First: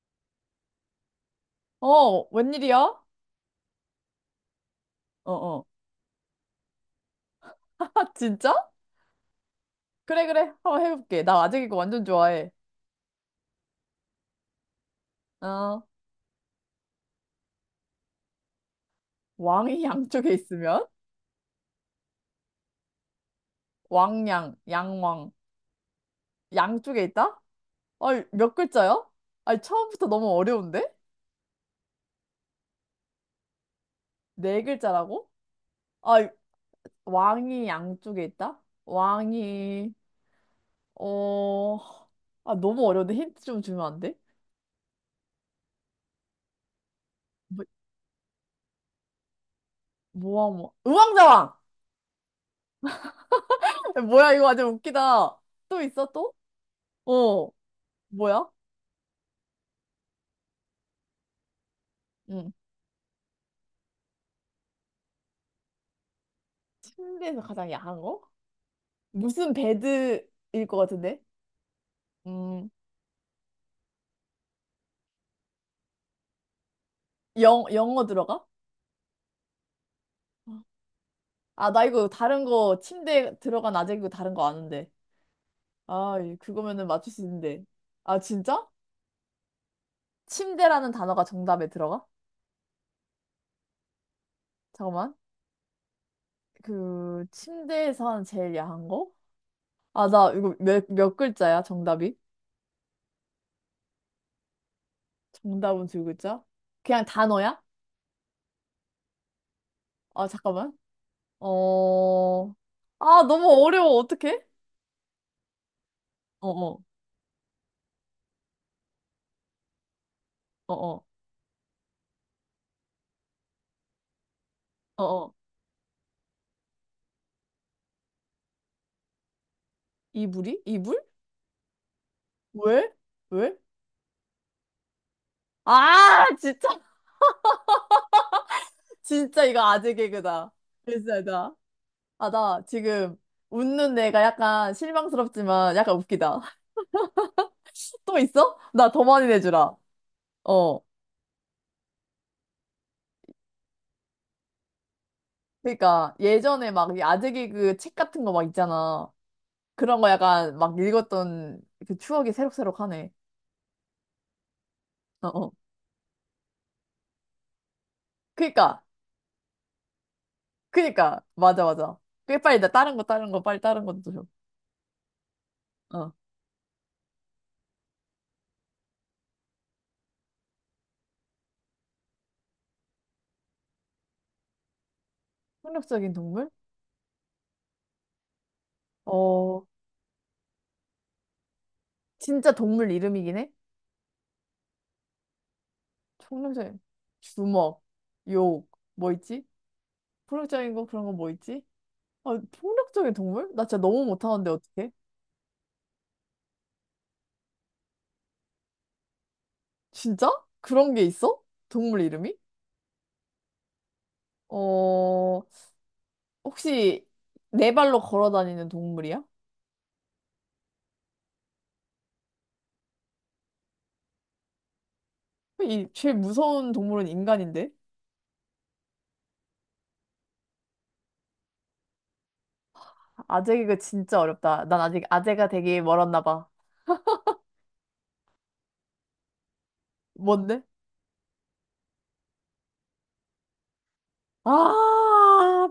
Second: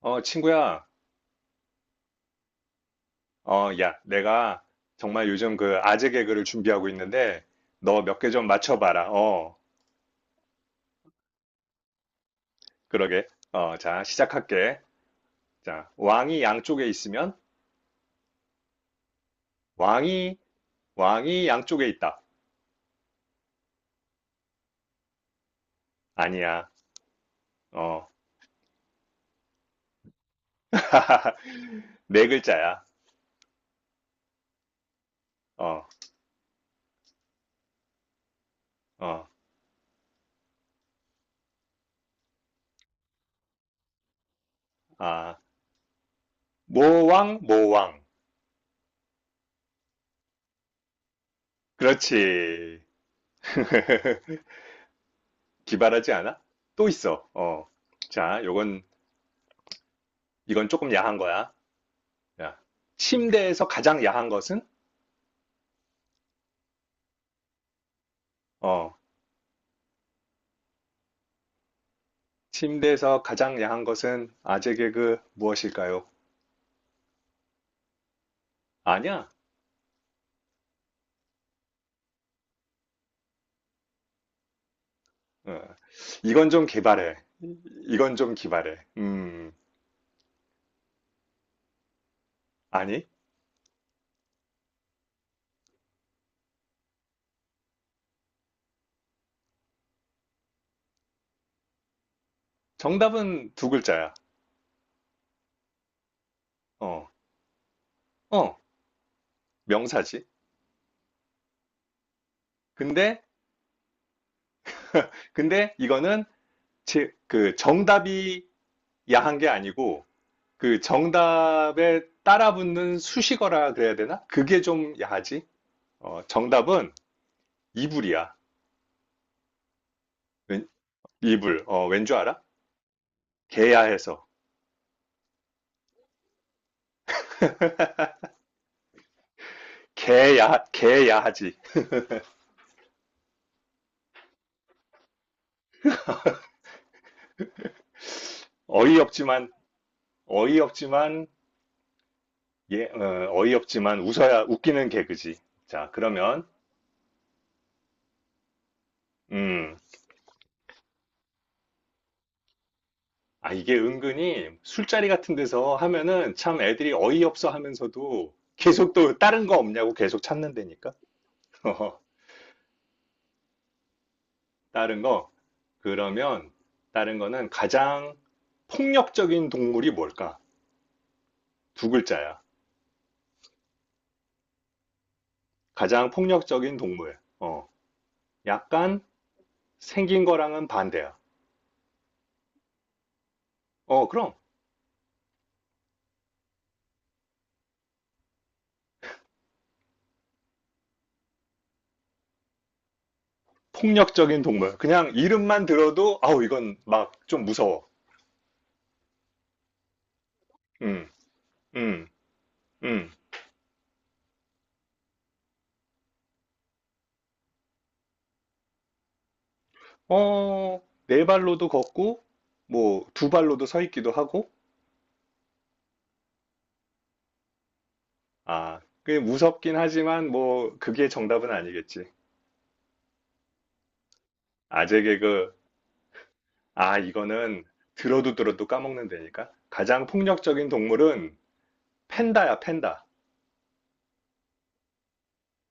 어, 친구야. 어, 웬일이야? 어, 어, 야, 내가 정말 요즘 어. 그 아재 개그를 준비하고 있는데, 너 몇 개 좀 진짜? 맞춰봐라. 어, 그래, 그래. 한번 해볼게. 나 아직 이거 완전 좋아해. 그러게. 어, 자, 시작할게. 어, 자, 왕이 양쪽에 있으면, 왕이 양쪽에 왕이, 있으면? 왕이 양쪽에 있다. 왕양, 양왕. 아니야. 양쪽에 있다? 어, 아, 몇 글자야? 아니, 처음부터 너무 어려운데? 네 글자야. 네 글자라고? 어, 아, 왕이 양쪽에 있다? 어, 왕이, 어, 아, 너무 어려운데? 힌트 좀 주면 안 돼? 아, 모왕, 뭐, 모왕. 뭐야. 우왕좌왕! 그렇지. 뭐야, 이거 완전 웃기다. 또 있어, 기발하지 또? 않아? 또 있어. 어, 어, 자, 뭐야? 요건, 이건 조금 야한 거야. 응. 야, 침대에서 가장 야한 것은? 침대에서 가장 야한 거? 어, 무슨 베드일 것 같은데? 음, 침대에서 가장 야한 것은 아재 개그 무엇일까요? 영어 들어가? 아니야. 아, 나 이거 다른 거, 침대 들어간 아재이고 다른 거 아는데. 어, 아, 이건 좀 그거면은 맞출 개발해. 수 있는데. 이건 아, 좀 진짜? 기발해. 침대라는 단어가 정답에 들어가? 아니. 잠깐만. 그, 침대에서 하는 제일 야한 거? 아, 나 이거 몇 글자야, 정답이? 정답은 두 글자야. 정답은 두 글자? 그냥 어, 단어야? 어, 명사지. 아, 잠깐만. 어, 근데, 아, 너무 어려워. 어떡해? 근데 이거는 어어, 그 정답이 야한 게 아니고 그 어어, 정답에 따라붙는 수식어라 그래야 되나? 그게 좀 어어. 야하지. 어, 정답은 이불이야. 이불이? 웬- 이불? 이불. 어, 왠 줄 알아? 왜? 왜? 개야해서 아, 진짜. 진짜 이거 아재 개그다. 개야 진짜 개야하지 나. 아, 나 지금 웃는 내가 약간 실망스럽지만 약간 웃기다. 또 있어? 나 더 많이 어이없지만 내주라. 어. 어이없지만 예, 어, 이없지만 웃어야 웃기는 개그지. 자, 그러니까 그러면 예전에 막이 아재 개그 책 같은 거 막 있잖아. 음, 그런 거 약간 막 읽었던 그 추억이 새록새록하네. 아 이게 은근히 술자리 어, 같은 어. 데서 하면은 참 애들이 어이없어 하면서도 그러니까, 계속 또 다른 거 없냐고 계속 찾는 데니까. 그러니까. 맞아, 맞아. 꽤 빨리 나 다른 거, 다른 거, 빨리 다른 것도 줘. 다른 거 어. 그러면 다른 거는 가장 폭력적인 동물이 뭘까? 두 글자야. 가장 폭력적인 동물? 폭력적인 동물. 어, 약간 어, 생긴 거랑은 반대야. 진짜 동물 이름이긴 해? 어, 그럼. 청렴생 주먹, 욕, 뭐 있지? 폭력적인 거 그런 거 뭐 있지? 아, 폭력적인 동물? 나 진짜 너무 폭력적인 못하는데 동물. 어떡해? 그냥 이름만 들어도, 아우, 이건 막 좀 무서워. 진짜? 그런 게 음, 있어? 동물 음, 이름이? 음. 어, 혹시 네 발로 걸어 다니는 동물이야? 어, 네 발로도 걷고, 뭐, 두 발로도 서 있기도 하고, 이 제일 무서운 동물은 인간인데? 아, 그게 무섭긴 하지만, 뭐, 그게 정답은 아니겠지. 아재 개그 진짜 어렵다. 난 아재 아직 아재가 개그, 되기 멀었나 봐. 아, 이거는 들어도 들어도 까먹는다니까. 가장 뭔데? 폭력적인 동물은 팬다야, 팬다. 아,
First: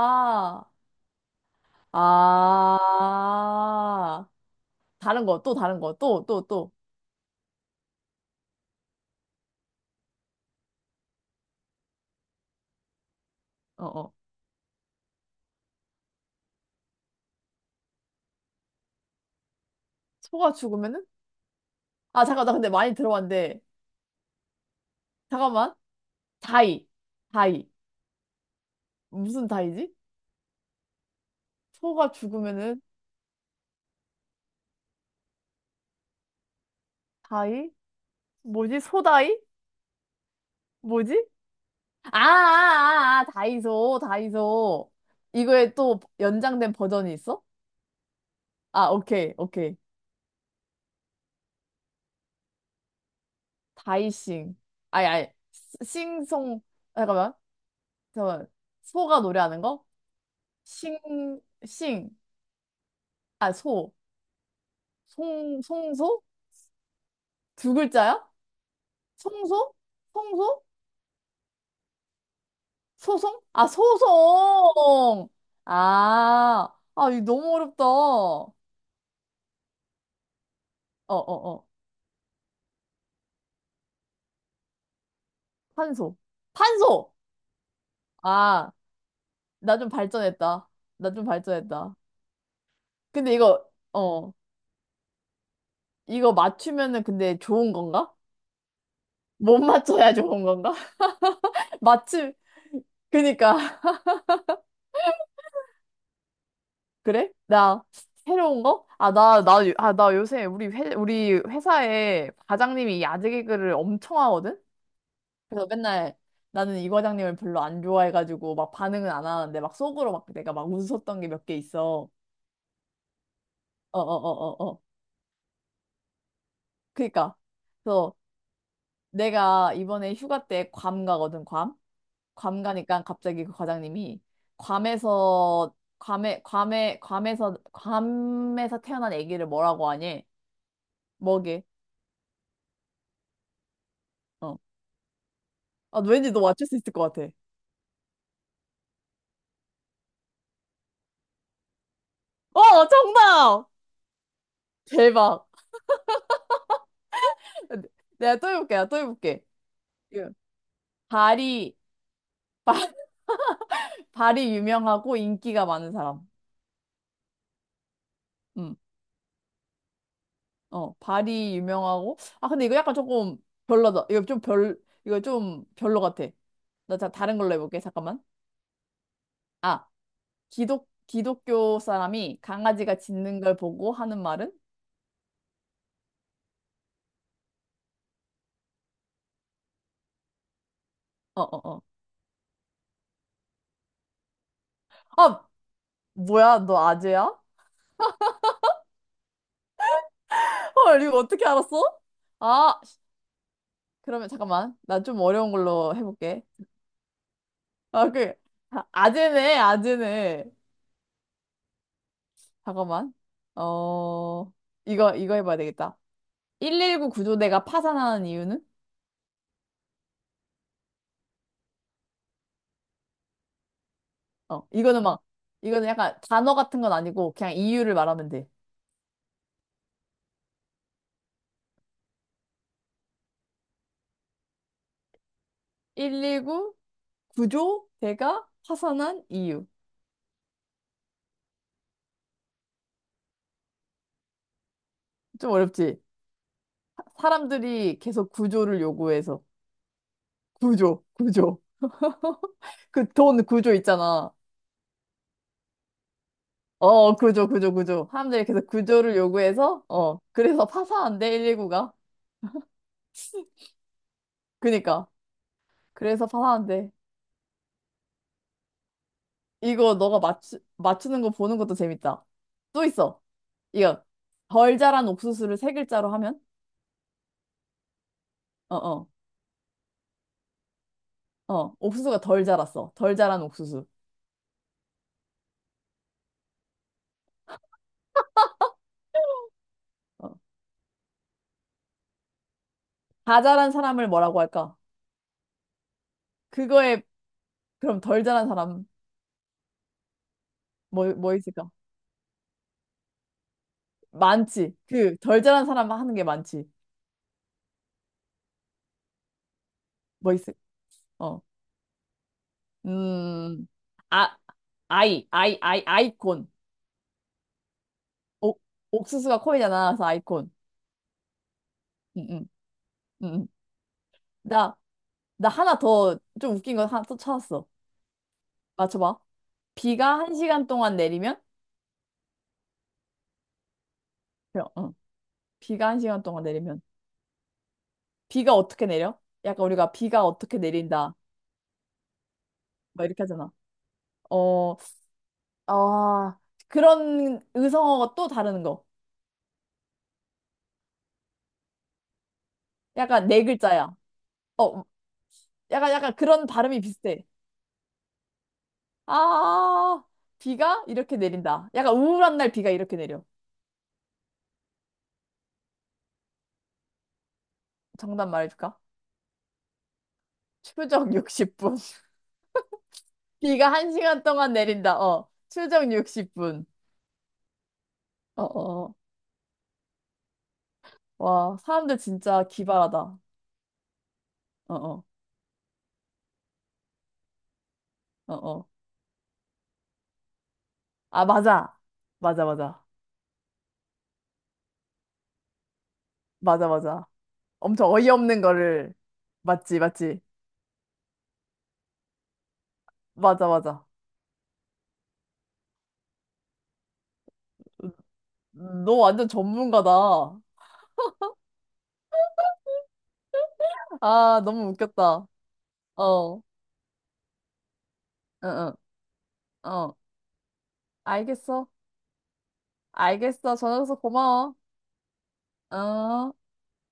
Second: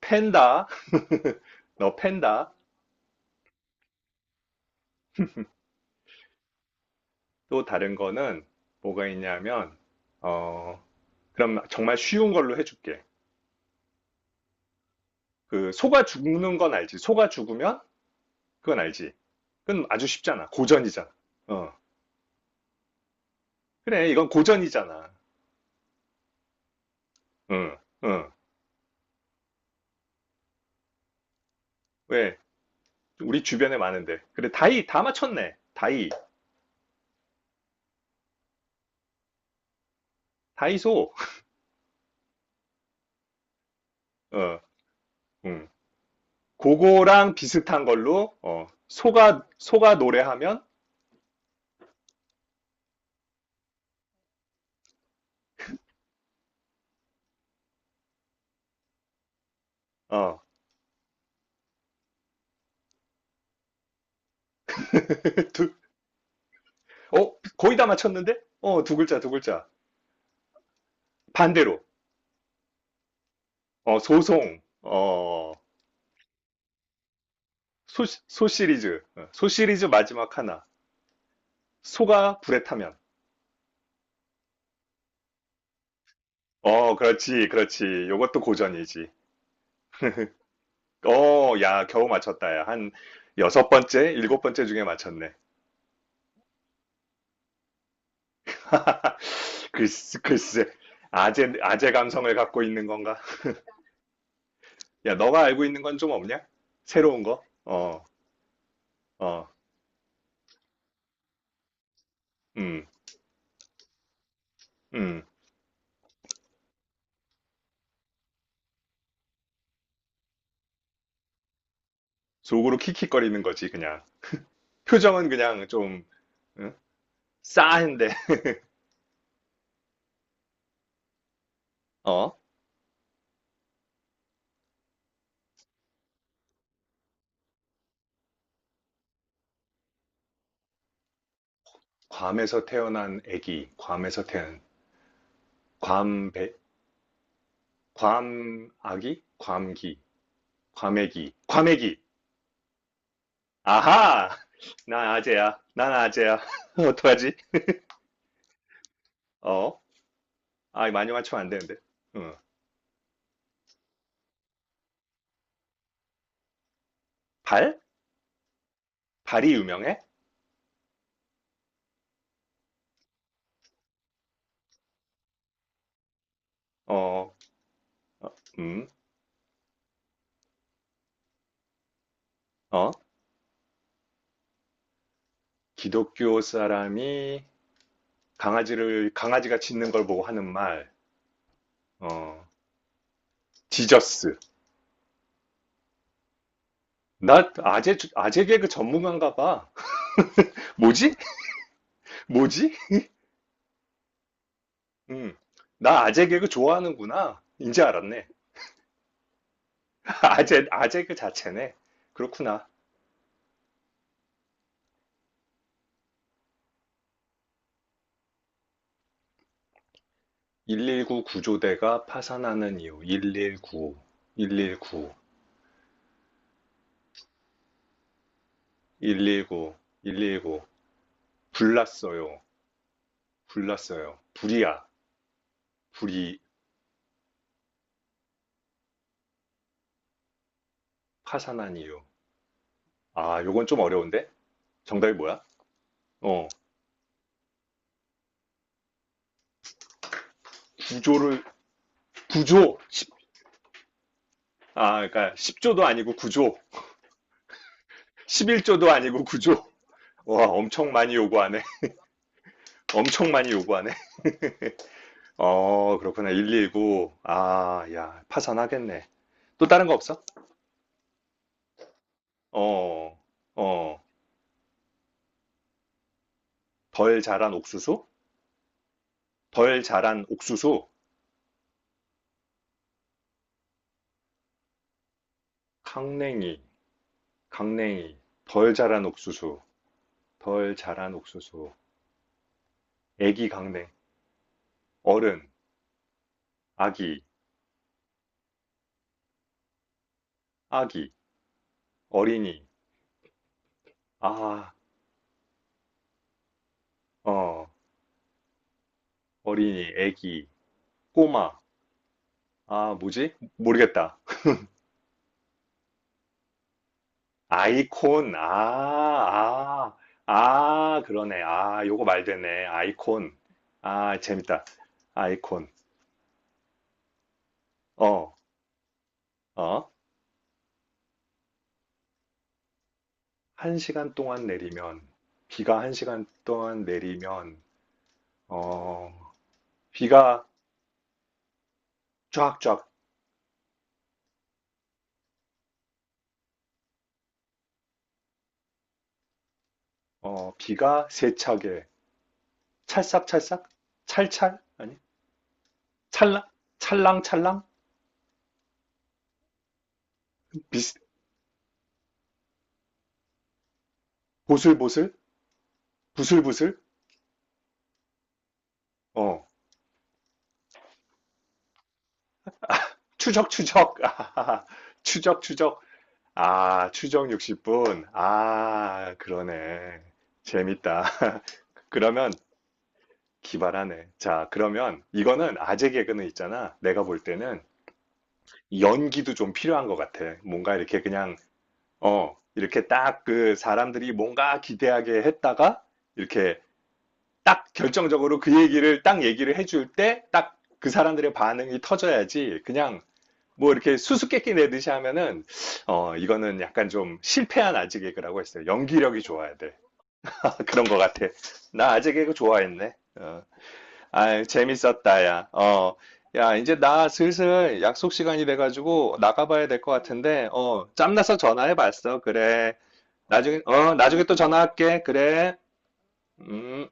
팬다, 너 팬다. 아. 다른 거, 또 다른 거, 또, 또, 또. 또 다른 거는 뭐가 있냐면, 어, 그럼 정말 쉬운 걸로 해줄게. 어, 어. 그 소가 죽는 건 알지. 소가 죽으면 그건 알지. 그건 아주 쉽잖아. 소가 죽으면은? 고전이잖아. 어. 아, 잠깐, 나 근데 많이 들어봤는데. 그래, 이건 고전이잖아. 잠깐만. 다이. 다이. 응, 응. 무슨 다이지? 소가 왜? 죽으면은 우리 주변에 많은데. 그래, 다이, 다 맞췄네. 다이, 다이? 뭐지? 소다이? 다이소. 뭐지? 아, 아, 아, 아, 다이소, 어, 다이소. 응. 이거에 또 연장된 버전이 그거랑 있어? 비슷한 걸로, 어, 아, 오케이, 오케이. 소가 노래하면, 다이싱. 아니, 아니. 싱송. 잠깐만. 잠깐만. 소가 노래하는 거? 어, 싱, 싱. 아, 소. 송, 두, 송소? 어, 두 거의 다 글자야? 맞췄는데? 어, 두 글자, 두 글자. 청소? 청소? 반대로, 소송? 아, 어, 소송, 소송! 어, 아, 아, 이거 너무 어렵다. 소, 소 어, 시리즈, 어, 소 시리즈 마지막 하나. 어, 어. 소가 불에 타면. 판소. 판 어, 소 그렇지, 그렇지. 요것도 아, 고전이지. 나 좀 발전했다. 나 좀 어, 야, 발전했다. 겨우 맞췄다, 야. 한 근데 이거, 여섯 번째, 어, 일곱 번째 중에 맞췄네. 이거 맞추면은 근데 좋은 건가? 못 맞춰야 글쎄, 좋은 글쎄. 건가? 아재, 아재 감성을 맞추, 갖고 있는 건가? 그니까. 야, 너가 알고 있는 건 좀 없냐? 새로운 그래? 거? 나 어, 새로운 거? 아, 나, 어, 나, 요- 아, 나 요새 우리 우리 회사에 음, 과장님이 야제 개그를 엄청 하거든? 음. 그래서 맨날 나는 이 과장님을 별로 안 좋아해가지고 막 반응은 안 하는데 막 속으로 막 내가 막 웃었던 게 몇 개 있어. 속으로 킥킥거리는 거지, 어 그냥. 어 어 어 어. 표정은 그냥 좀, 응? 그니까. 싸한데. 그래서 내가 이번에 휴가 때 괌 가거든, 괌. 어? 괌 가니까 갑자기 그 과장님이 괌에서 괌에 괌에 괌에서 괌에서 태어난 아기를 뭐라고 하니? 뭐게? 괌에서 태어난 애기. 괌에서 어. 태어난, 아, 괌, 왠지 너 배, 맞출 수 있을 것 같아. 괌, 아기? 괌기. 과메기. 과메기. 어, 정답! 아하! 난 대박. 아재야. 난 아재야. 어떡하지? 내가 또 해볼게, 내가 또 해볼게. 어? 예. 아, 많이 맞추면 안 다리 되는데. 응. 발이 유명하고 인기가 많은 사람. 발? 음, 발이 유명해? 어, 발이 유명하고. 아, 근데 이거 약간 조금 별로다. 이거 좀 별, 이거 좀 별로 같아. 나 자, 어, 다른 걸로 해볼게. 잠깐만. 음, 아, 기독교 사람이 어? 강아지가 짖는 걸 보고 하는 말은? 기독교 사람이 강아지가 짖는 걸 보고 하는 말. 어, 어, 어. 어, 지저스. 아, 뭐야? 너 아재야? 나 아재, 아재 개그 전문가인가 봐. 헐, 뭐지? 이거 어떻게 알았어? 뭐지? 아, 그러면 잠깐만. 나 좀 음, 어려운 걸로 나 아재 해볼게. 개그 좋아하는구나. 이제 아, 알았네. 그, 아, 아재네, 아재네. 아재, 아재 그 자체네. 그렇구나. 잠깐만. 어, 이거, 이거 해봐야 되겠다. 119 구조대가 파산하는 이유는? 119 구조대가 파산하는 이유 119 어, 이거는 119 막, 이거는 약간 단어 같은 건 아니고 그냥 이유를 말하면 돼. 119 119 불났어요 불났어요 불이야 불이 119 구조대가 파산한 이유. 파산한 이유 아 요건 좀 어려운데 정답이 뭐야? 좀 어렵지? 어 사람들이 계속 구조를 요구해서. 구조, 구조를 구조. 구조 그 돈 구조 있잖아. 아 그러니까 10조도 아니고 구조 어, 구조, 구조, 구조. 사람들이 계속 11조도 구조를 아니고 구조 요구해서, 어, 와 그래서 엄청 많이 파산한대, 요구하네 119가. 엄청 많이 요구하네 그니까. 어 그래서 그렇구나 파산한대. 119 아 야 파산하겠네 또 다른 거 이거 너가 없어? 맞추는 거 보는 것도 재밌다. 또 어 있어. 어. 이거 덜 자란 옥수수를 세 글자로 하면? 덜 자란 옥수수? 어, 어, 덜 자란 옥수수? 어. 옥수수가 덜 자랐어. 덜 자란 옥수수. 강냉이, 강냉이. 덜 자란 옥수수, 어. 덜 자란 옥수수. 다 애기 자란 강냉, 사람을 뭐라고 할까? 어른, 그거에 아기, 그럼 덜 자란 사람 아기, 뭐, 뭐 있을까? 어린이. 아, 많지. 그 덜 자란 사람 하는 게 많지. 어, 어린이, 뭐 애기, 있을? 어. 꼬마. 아, 뭐지? 음. 모르겠다. 아, 아이, 아이, 아이, 아이콘. 아이콘, 옥, 옥수수가 코이잖아. 아, 아, 그래서 아이콘. 아, 그러네. 아, 요거 말 응, 응, 되네. 응. 아이콘. 응. 아, 재밌다. 나 나 아이콘. 하나 더 좀 웃긴 거 하나 또 찾았어. 어, 맞춰봐. 어. 비가 한 시간 동안 내리면? 한 시간 동안 그 응. 내리면, 비가 비가 한 한 시간 시간 동안 내리면. 동안 내리면, 비가 어떻게 어, 내려? 약간 우리가 비가 비가 어떻게 내린다. 쫙쫙, 막 이렇게 하잖아. 어, 아, 그런 의성어가 또 다른 거. 어, 비가 세차게, 약간 네 찰싹찰싹? 글자야. 찰찰? 어, 아니, 약간, 약간 찰랑? 그런 발음이 비슷해. 찰랑찰랑? 아, 비가 비스, 이렇게 내린다. 약간 우울한 날 비가 이렇게 내려. 보슬보슬? 부슬부슬? 정답 말해줄까? 어, 추적 60분. 비가 한 추적추적! 시간 동안 아하하, 내린다. 어, 추적추적! 추적 60분. 아, 추적 60분. 어, 어. 아, 그러네. 재밌다. 와, 사람들 그러면 진짜 기발하다. 기발하네. 자, 어, 그러면 어, 이거는 아재 개그는 있잖아. 내가 볼 때는 어, 어. 연기도 좀 필요한 것 같아. 뭔가 이렇게 아, 그냥, 맞아. 어, 맞아, 맞아. 이렇게 딱 그 사람들이 뭔가 기대하게 했다가, 이렇게 맞아, 맞아. 딱 엄청 결정적으로 어이없는 거를. 딱 얘기를 맞지, 해줄 맞지. 때, 딱 그 사람들의 반응이 터져야지. 그냥 맞아, 뭐 맞아. 이렇게 수수께끼 내듯이 하면은, 어, 이거는 약간 좀 실패한 아재 개그라고 했어요. 너 연기력이 완전 좋아야 돼. 전문가다. 그런 것 같아. 나 아재 개그 좋아했네. 어. 아, 아유, 너무 재밌었다, 웃겼다. 야. 어. 어, 응, 야, 이제 나 슬슬 약속 시간이 응, 돼가지고 나가봐야 될 것 어. 같은데, 어, 짬나서 알겠어. 전화해봤어. 그래. 알겠어. 나중에, 어, 전화줘서 나중에 또 고마워. 전화할게. 그래. 어. 음.